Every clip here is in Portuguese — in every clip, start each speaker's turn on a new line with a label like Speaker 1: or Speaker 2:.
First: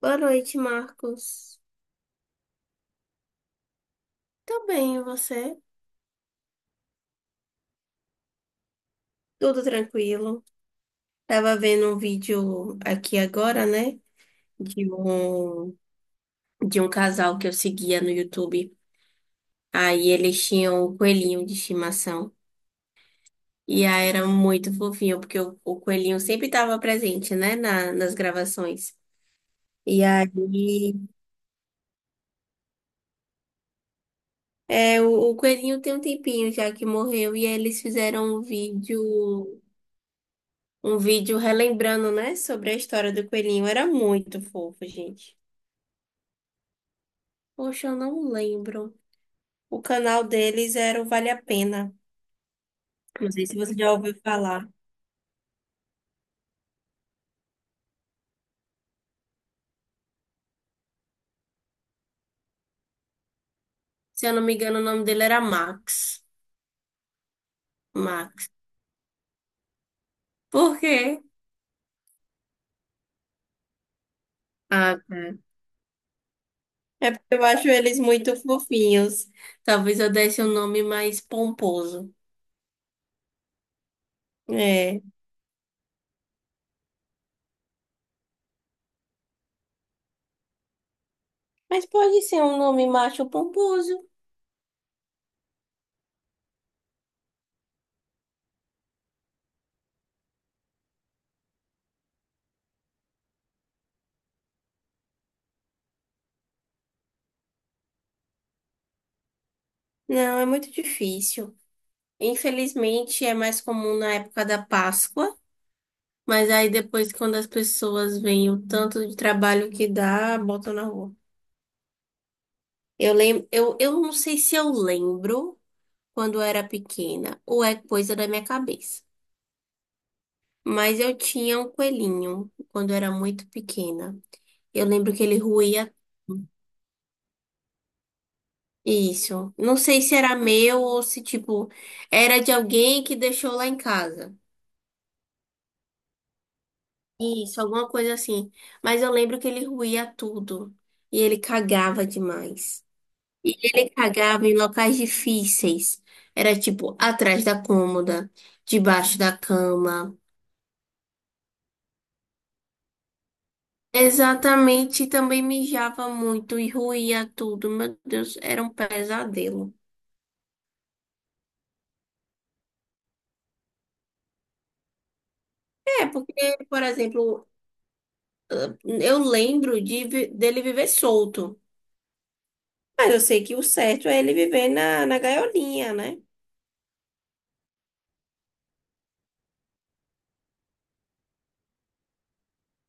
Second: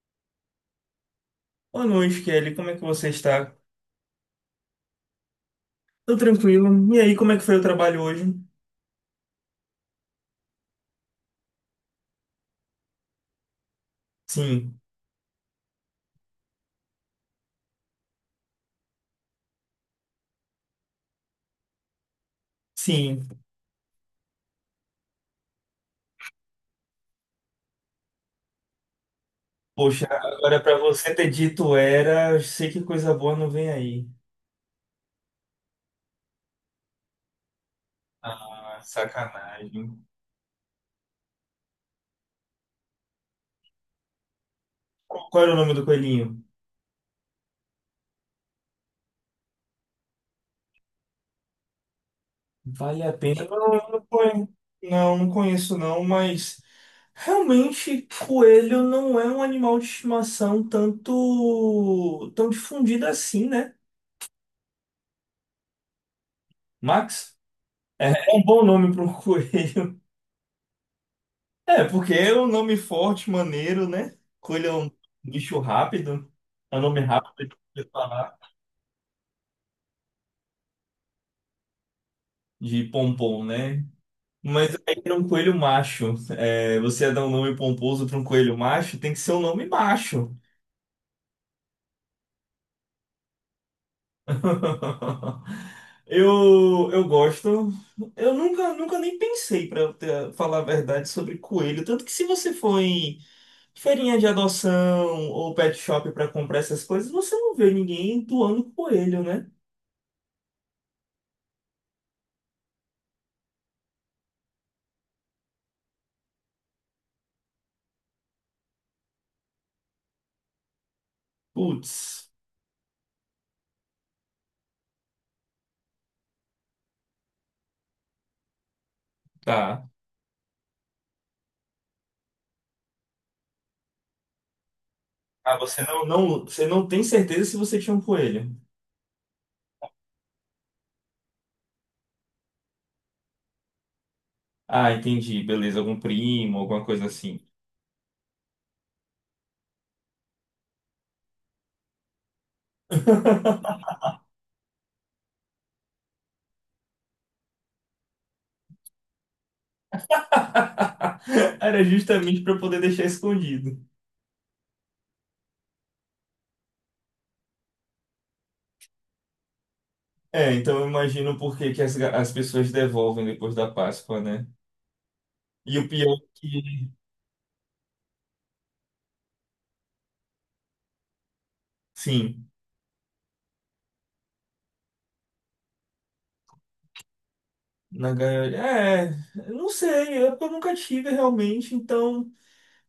Speaker 1: Boa noite, Marcos.
Speaker 2: Boa noite, Kelly. Como é que você está?
Speaker 1: Tô bem, e você?
Speaker 2: Tô tranquilo. E aí, como é que foi o trabalho hoje?
Speaker 1: Tudo tranquilo. Tava vendo um vídeo aqui agora, né?
Speaker 2: Sim,
Speaker 1: De um, de um casal que eu seguia no YouTube. Aí eles tinham o coelhinho de estimação.
Speaker 2: sim.
Speaker 1: E aí era muito fofinho, porque o coelhinho sempre estava presente, né? Nas gravações. E
Speaker 2: Poxa,
Speaker 1: aí,
Speaker 2: agora pra você ter dito era, eu sei que coisa boa não vem aí.
Speaker 1: o coelhinho tem um tempinho já que morreu. E aí eles fizeram um
Speaker 2: Ah,
Speaker 1: vídeo.
Speaker 2: sacanagem.
Speaker 1: um vídeo relembrando, né, sobre a história do coelhinho. Era muito fofo,
Speaker 2: Qual
Speaker 1: gente.
Speaker 2: qual era o nome do coelhinho?
Speaker 1: Poxa, eu não lembro. O canal deles era o Vale a Pena.
Speaker 2: Vale a
Speaker 1: Não
Speaker 2: pena.
Speaker 1: sei se
Speaker 2: Não,
Speaker 1: você
Speaker 2: eu
Speaker 1: já
Speaker 2: não
Speaker 1: ouviu
Speaker 2: conheço.
Speaker 1: falar.
Speaker 2: Não, não conheço não, mas realmente coelho não é um animal de estimação tanto tão difundido assim, né?
Speaker 1: Se eu não me engano, o nome dele era Max.
Speaker 2: Max? É, é um
Speaker 1: Max.
Speaker 2: bom nome para um coelho.
Speaker 1: Por quê?
Speaker 2: É, porque é um nome forte, maneiro, né? Coelho é um
Speaker 1: Ah, tá.
Speaker 2: bicho rápido. É um nome
Speaker 1: É porque eu
Speaker 2: rápido
Speaker 1: acho
Speaker 2: de
Speaker 1: eles muito
Speaker 2: falar.
Speaker 1: fofinhos. Talvez eu desse um nome mais pomposo.
Speaker 2: De pompom, né? Mas
Speaker 1: É.
Speaker 2: aí era um coelho macho. É, você ia dar um nome pomposo para um coelho macho, tem que ser um nome macho.
Speaker 1: Mas pode ser um nome macho pomposo.
Speaker 2: Eu gosto. Eu nunca nem pensei, para falar a verdade, sobre coelho. Tanto que se você for em feirinha de adoção ou pet shop para comprar essas coisas, você não vê ninguém doando coelho, né?
Speaker 1: Não, é muito difícil. Infelizmente, é mais comum na época da Páscoa. Mas aí depois, quando as pessoas veem o tanto de trabalho que dá, botam na rua.
Speaker 2: Putz.
Speaker 1: Eu lembro, eu não sei se eu lembro quando eu era pequena, ou é coisa da minha cabeça.
Speaker 2: Tá.
Speaker 1: Mas eu tinha um coelhinho quando eu era muito pequena. Eu lembro que ele
Speaker 2: Ah, você
Speaker 1: ruía
Speaker 2: não, você não tem certeza se você tinha um coelho.
Speaker 1: isso. Não sei se era meu ou se, tipo, era de alguém que deixou lá em casa.
Speaker 2: Ah, entendi. Beleza, algum primo, alguma coisa assim.
Speaker 1: Isso, alguma coisa assim. Mas eu lembro que ele ruía tudo. E ele cagava demais. E ele cagava em locais difíceis. Era tipo atrás da cômoda, debaixo da cama.
Speaker 2: Era justamente para poder deixar escondido.
Speaker 1: Exatamente, e também mijava muito e ruía tudo. Meu Deus, era um pesadelo.
Speaker 2: É, então eu imagino por que que as pessoas devolvem depois da Páscoa, né? E o
Speaker 1: É,
Speaker 2: pior é
Speaker 1: porque, por
Speaker 2: que,
Speaker 1: exemplo, eu lembro dele viver solto.
Speaker 2: sim,
Speaker 1: Mas eu sei que o certo é ele viver na gaiolinha, né?
Speaker 2: na gaiola. É, eu não sei, é porque eu nunca tive realmente. Então,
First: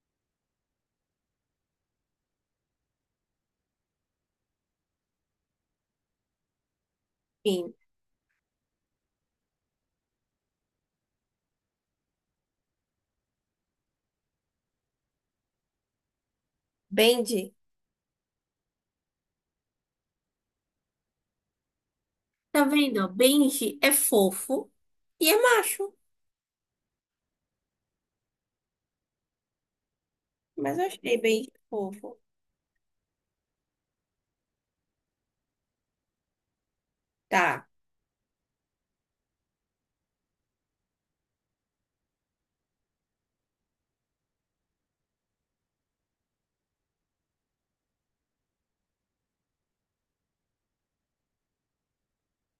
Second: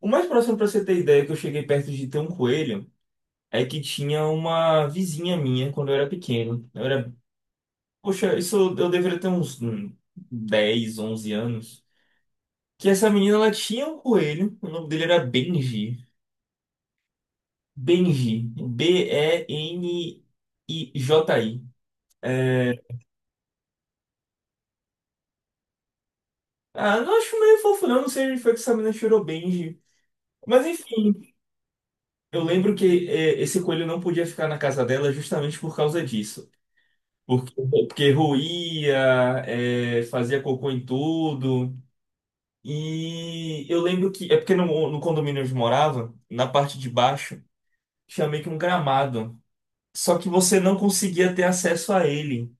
Speaker 2: o mais próximo para você ter ideia que eu cheguei perto de ter um coelho é que tinha uma vizinha minha quando eu era pequeno. Eu era.
Speaker 1: Enfim,
Speaker 2: Poxa, isso eu deveria ter uns 10, 11 anos. Que essa menina, ela tinha um coelho. O nome dele era Benji.
Speaker 1: Benji.
Speaker 2: Benji. B-E-N-I-J-I.
Speaker 1: Tá
Speaker 2: É.
Speaker 1: vendo? Ó? Benji é fofo e é macho.
Speaker 2: Ah, não acho meio fofo, não. Não sei onde foi que essa menina tirou Benji. Mas
Speaker 1: Mas eu achei
Speaker 2: enfim,
Speaker 1: Benji fofo.
Speaker 2: eu lembro que é, esse coelho não podia ficar na casa dela justamente por causa disso. Porque,
Speaker 1: Tá.
Speaker 2: porque roía, é, fazia cocô em tudo. E eu lembro que, é porque no condomínio onde eu morava, na parte de baixo, tinha meio que um gramado. Só que você não conseguia ter acesso a ele.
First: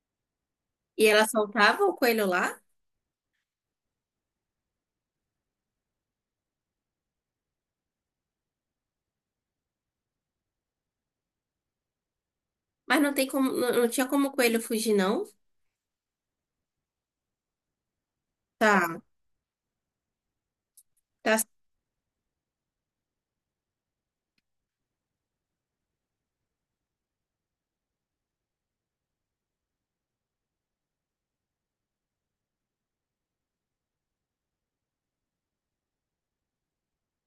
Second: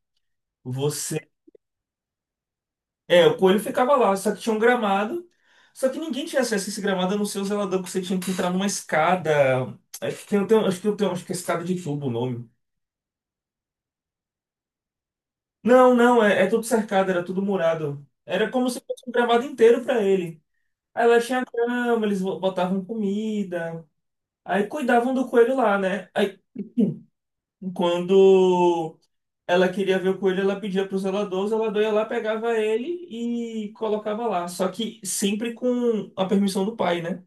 Speaker 1: E
Speaker 2: Você.
Speaker 1: ela soltava o coelho lá?
Speaker 2: É, o coelho ficava lá, só que tinha um gramado. Só que ninguém tinha acesso a esse gramado, a não ser o zelador, porque você tinha que entrar numa escada. Acho que acho que eu tenho, acho que é escada de tubo o nome.
Speaker 1: Mas não tem como, não tinha como o coelho fugir, não?
Speaker 2: Não, é, é tudo cercado, era tudo murado. Era como se
Speaker 1: Tá,
Speaker 2: fosse um gramado inteiro pra ele. Aí lá
Speaker 1: tá.
Speaker 2: tinha cama eles botavam comida. Aí cuidavam do coelho lá, né? Aí quando ela queria ver o coelho, ela pedia pro zelador, o zelador ia lá, pegava ele e colocava lá. Só que sempre com a permissão do pai, né?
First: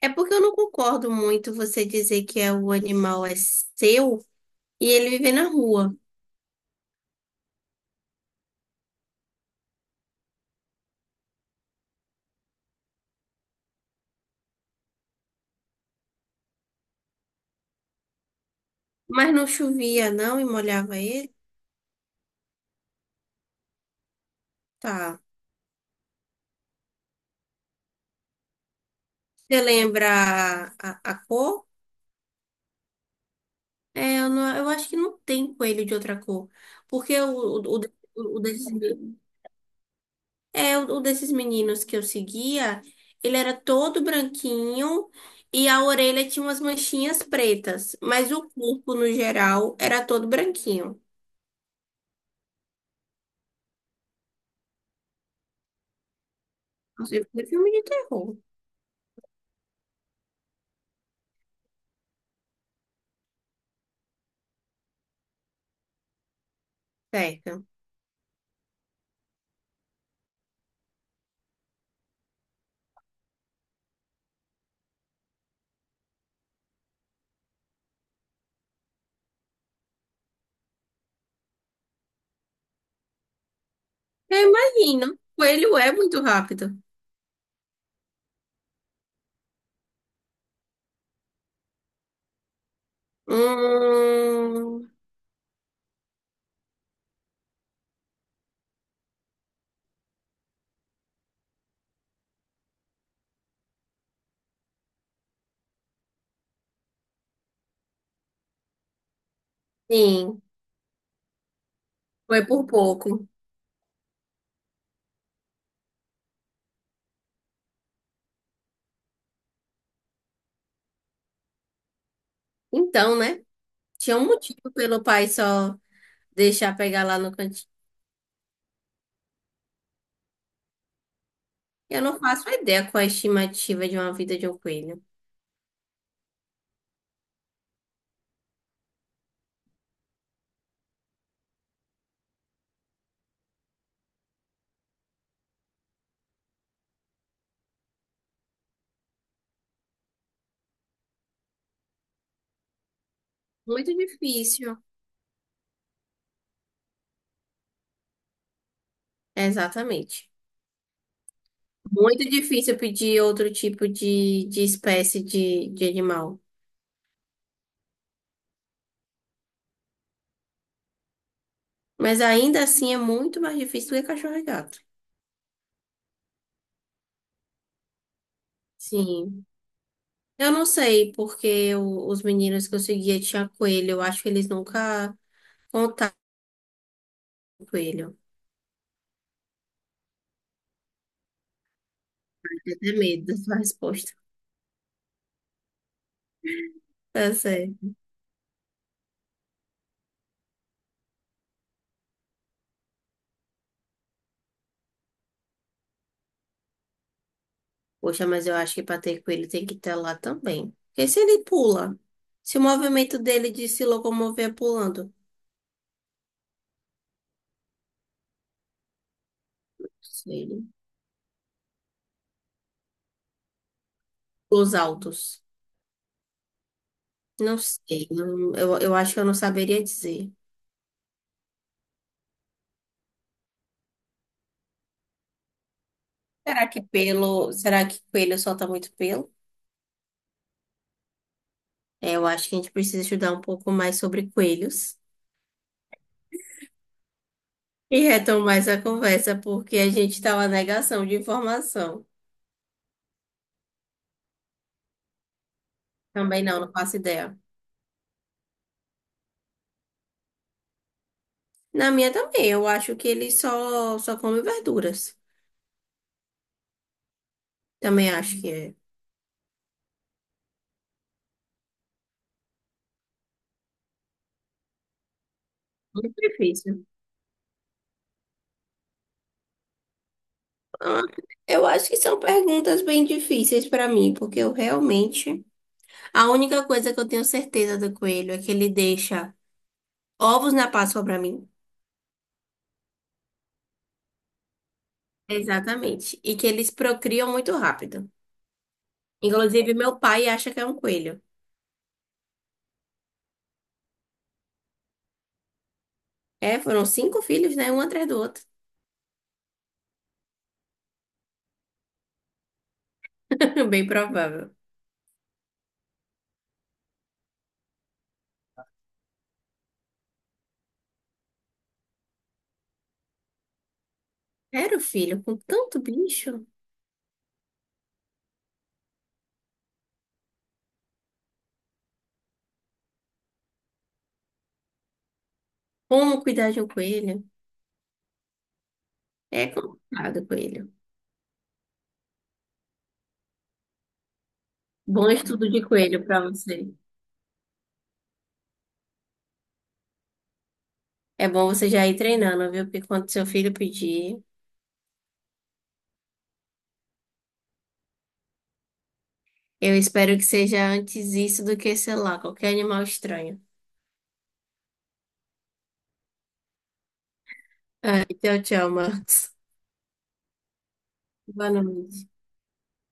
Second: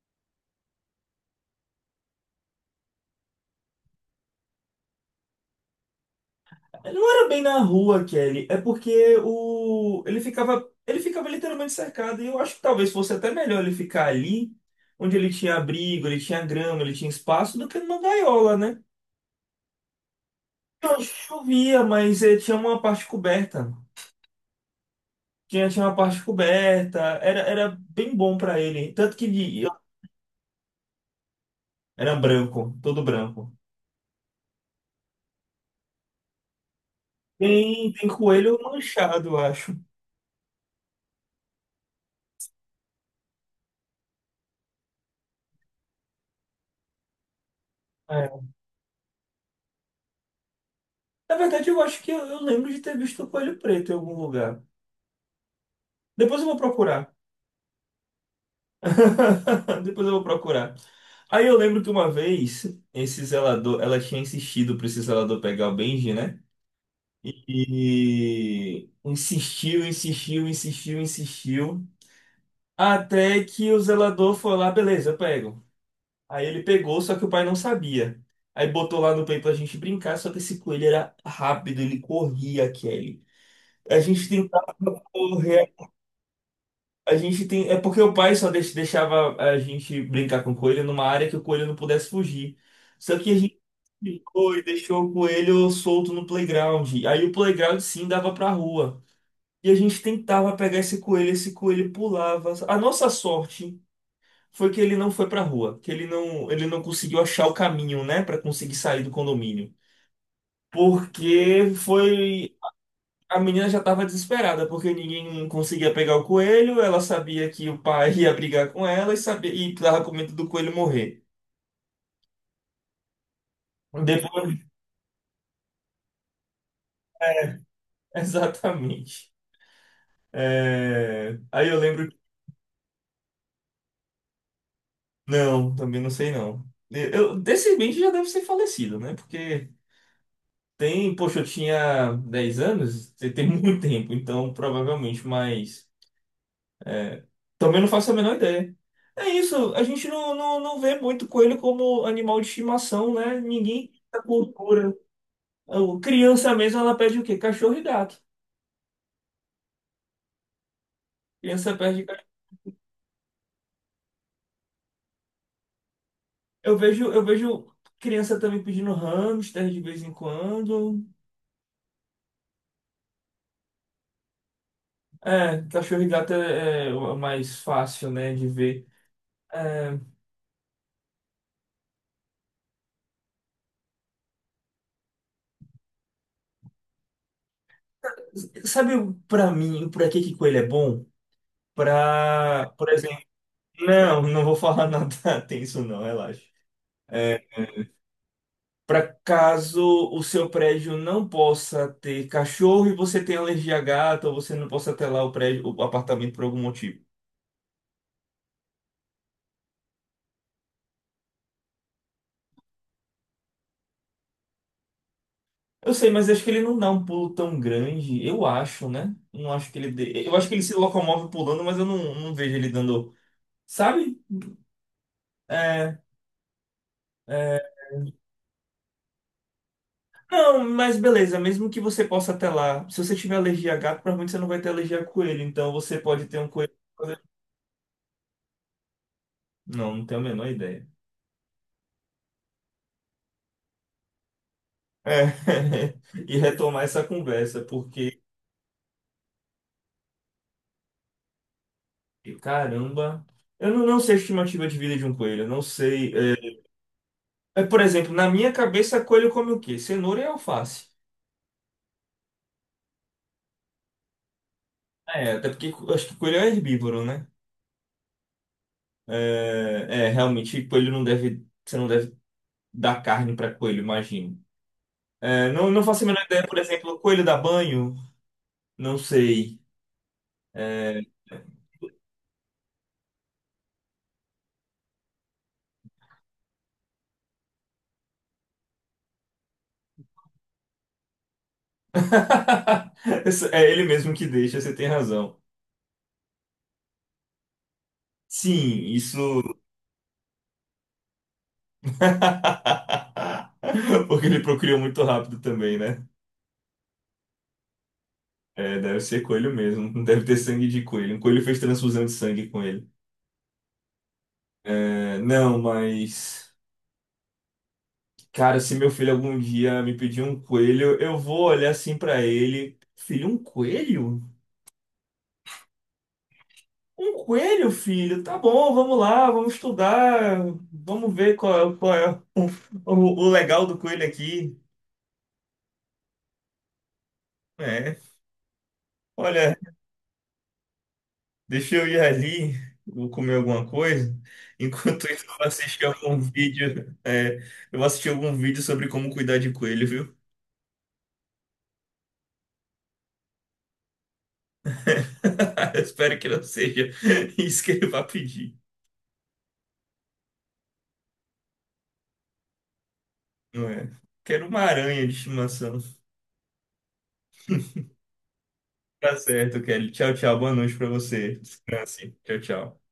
Speaker 1: É porque eu não concordo muito você dizer que o animal é seu e ele vive na rua.
Speaker 2: Não era bem na rua, Kelly, é porque o ele ficava literalmente cercado e eu acho que talvez fosse até melhor ele ficar ali, onde ele tinha abrigo, ele tinha grama, ele tinha espaço, do que numa gaiola, né?
Speaker 1: Mas não chovia, não, e molhava
Speaker 2: Não
Speaker 1: ele?
Speaker 2: chovia, mas tinha uma parte coberta.
Speaker 1: Tá.
Speaker 2: Tinha uma parte coberta, era, era bem bom pra ele. Tanto que
Speaker 1: Você
Speaker 2: ele- eu-
Speaker 1: lembra a cor?
Speaker 2: era branco, todo branco.
Speaker 1: É, eu acho que não tem coelho de outra cor. Porque o, o,
Speaker 2: Tem
Speaker 1: o,
Speaker 2: coelho manchado, eu acho.
Speaker 1: É, um desses meninos que eu seguia, ele era todo branquinho e a orelha tinha umas manchinhas pretas, mas
Speaker 2: É.
Speaker 1: o corpo, no geral, era todo branquinho.
Speaker 2: Na verdade, eu acho que eu lembro de ter visto coelho preto em algum lugar. Depois eu vou procurar.
Speaker 1: Inclusive, foi filme de terror,
Speaker 2: Depois eu vou procurar. Aí eu lembro que uma vez, esse zelador, ela tinha insistido para esse zelador pegar o Benji, né?
Speaker 1: certo?
Speaker 2: E insistiu. Até que o zelador foi lá, beleza, eu pego. Aí ele pegou, só que o pai não sabia. Aí botou lá no play pra gente brincar, só que esse coelho era rápido, ele corria, Kelly. A gente
Speaker 1: Eu
Speaker 2: tentou
Speaker 1: imagino, o
Speaker 2: correr,
Speaker 1: coelho é muito rápido.
Speaker 2: a gente tem. É porque o pai só deixava a gente brincar com o coelho numa área que o coelho não pudesse fugir. Só que a gente ficou e
Speaker 1: Hum,
Speaker 2: deixou o coelho solto no playground. Aí o playground sim dava pra rua. E a gente tentava pegar esse coelho pulava. A nossa sorte foi que ele não foi pra rua, que ele não conseguiu achar o caminho, né, pra conseguir sair do condomínio.
Speaker 1: sim,
Speaker 2: Porque
Speaker 1: foi
Speaker 2: foi,
Speaker 1: por pouco.
Speaker 2: a menina já tava desesperada, porque ninguém conseguia pegar o coelho, ela sabia que o pai ia brigar com ela e sabia e tava com medo do coelho morrer.
Speaker 1: Então, né? Tinha um
Speaker 2: Depois,
Speaker 1: motivo pelo pai só deixar pegar lá no cantinho.
Speaker 2: exatamente. É, aí eu
Speaker 1: Eu
Speaker 2: lembro,
Speaker 1: não faço ideia qual é a estimativa de uma vida de um coelho.
Speaker 2: não, também não sei não. Eu, desse bem já deve ser falecido, né? Porque tem, poxa, eu tinha 10 anos, tem muito tempo, então provavelmente mais. É, também não faço a menor ideia. É isso, a gente não vê muito coelho como animal de estimação, né? Ninguém
Speaker 1: Muito
Speaker 2: tem essa
Speaker 1: difícil.
Speaker 2: cultura. O- Criança mesmo, ela pede o quê? Cachorro e gato.
Speaker 1: Exatamente.
Speaker 2: Criança pede cachorro.
Speaker 1: Muito difícil pedir outro tipo de espécie de animal.
Speaker 2: Eu vejo criança também pedindo hamster de vez em quando.
Speaker 1: Mas ainda assim é muito mais difícil do que cachorro e gato.
Speaker 2: É, cachorro e gato é, é o mais fácil, né, de ver.
Speaker 1: Sim.
Speaker 2: É,
Speaker 1: Eu não sei, porque os meninos que eu seguia tinha coelho. Eu acho que eles nunca contaram com coelho.
Speaker 2: sabe, pra mim, pra que que coelho é bom? Pra,
Speaker 1: Eu
Speaker 2: por
Speaker 1: tenho
Speaker 2: exemplo,
Speaker 1: medo da sua resposta.
Speaker 2: não, não vou falar nada tenso, não, relaxa.
Speaker 1: É.
Speaker 2: É, para caso o seu prédio não possa ter cachorro e você tenha alergia a gato, ou você não possa ter lá o prédio, o apartamento por algum motivo.
Speaker 1: Poxa, mas eu acho que para ter coelho tem que estar lá também. Porque se ele pula, se o movimento dele de se locomover é pulando,
Speaker 2: Eu sei, mas acho que ele não dá um pulo tão grande, eu acho, né? Não acho que ele dê. Eu
Speaker 1: sei.
Speaker 2: acho que
Speaker 1: Né?
Speaker 2: ele se locomove pulando, mas eu não vejo ele dando. Sabe?
Speaker 1: Os altos.
Speaker 2: É,
Speaker 1: Não
Speaker 2: é.
Speaker 1: sei. Eu acho que eu não saberia dizer.
Speaker 2: Não, mas beleza, mesmo que você possa ter lá se você tiver alergia a gato, provavelmente você não vai ter alergia a coelho, então você pode ter um
Speaker 1: Será
Speaker 2: coelho.
Speaker 1: que pelo. Será que coelho solta muito pelo?
Speaker 2: Não, não tenho a menor ideia.
Speaker 1: É, eu acho que a gente precisa estudar um pouco mais sobre coelhos
Speaker 2: É. E retomar essa conversa,
Speaker 1: e
Speaker 2: porque
Speaker 1: retomar essa conversa, porque a gente está na negação de informação.
Speaker 2: E, caramba. Eu não sei a estimativa de vida de um coelho. Eu não sei.
Speaker 1: Também não faço ideia.
Speaker 2: É, é, por exemplo, na minha cabeça, coelho come o quê? Cenoura e alface.
Speaker 1: Na minha também, eu acho que ele só come verduras.
Speaker 2: É, até porque acho que coelho é herbívoro, né?
Speaker 1: Também acho que é.
Speaker 2: É, é, realmente, coelho não deve. Você não deve dar carne para coelho, imagino. É, não, não faço a
Speaker 1: Muito
Speaker 2: menor ideia, por
Speaker 1: difícil.
Speaker 2: exemplo, coelho dá banho? Não sei. É.
Speaker 1: Ah, eu acho que são perguntas bem difíceis para mim, porque eu realmente. A única coisa que eu tenho certeza do coelho é que ele deixa ovos na Páscoa para mim.
Speaker 2: Isso é ele mesmo que deixa, você tem razão.
Speaker 1: Exatamente. E que eles procriam muito rápido.
Speaker 2: Sim, isso.
Speaker 1: Inclusive, meu pai acha que é um coelho.
Speaker 2: Porque ele procriou muito rápido também, né?
Speaker 1: É, foram cinco filhos, né? Um atrás do outro.
Speaker 2: É, deve ser coelho mesmo. Não deve ter sangue de coelho. Um coelho fez transfusão de sangue com ele.
Speaker 1: Bem provável.
Speaker 2: É, não, mas. Cara, se meu filho algum dia me pedir um coelho, eu vou olhar assim pra ele. Filho, um coelho?
Speaker 1: Era o filho, com tanto bicho.
Speaker 2: Um coelho, filho? Tá bom, vamos lá, vamos estudar. Vamos ver qual é o, o, o legal do coelho aqui.
Speaker 1: Como cuidar de um coelho?
Speaker 2: É.
Speaker 1: É
Speaker 2: Olha.
Speaker 1: complicado, coelho.
Speaker 2: Deixa eu ir ali, vou comer alguma coisa. Enquanto
Speaker 1: Bom
Speaker 2: isso, eu vou
Speaker 1: estudo de
Speaker 2: assistir
Speaker 1: coelho
Speaker 2: algum
Speaker 1: para você.
Speaker 2: vídeo. É, eu vou assistir algum vídeo sobre como cuidar de coelho, viu?
Speaker 1: É bom você já ir treinando, viu? Porque quando seu filho pedir,
Speaker 2: Eu espero que não seja isso que ele vai pedir.
Speaker 1: eu espero que seja antes isso do que, sei lá, qualquer animal estranho.
Speaker 2: Não é? Quero uma aranha de estimação.
Speaker 1: Tchau, tchau,
Speaker 2: Tá
Speaker 1: Marcos.
Speaker 2: certo, Kelly. Tchau, tchau. Boa noite pra você.
Speaker 1: Boa noite.
Speaker 2: Descanse. Tchau, tchau.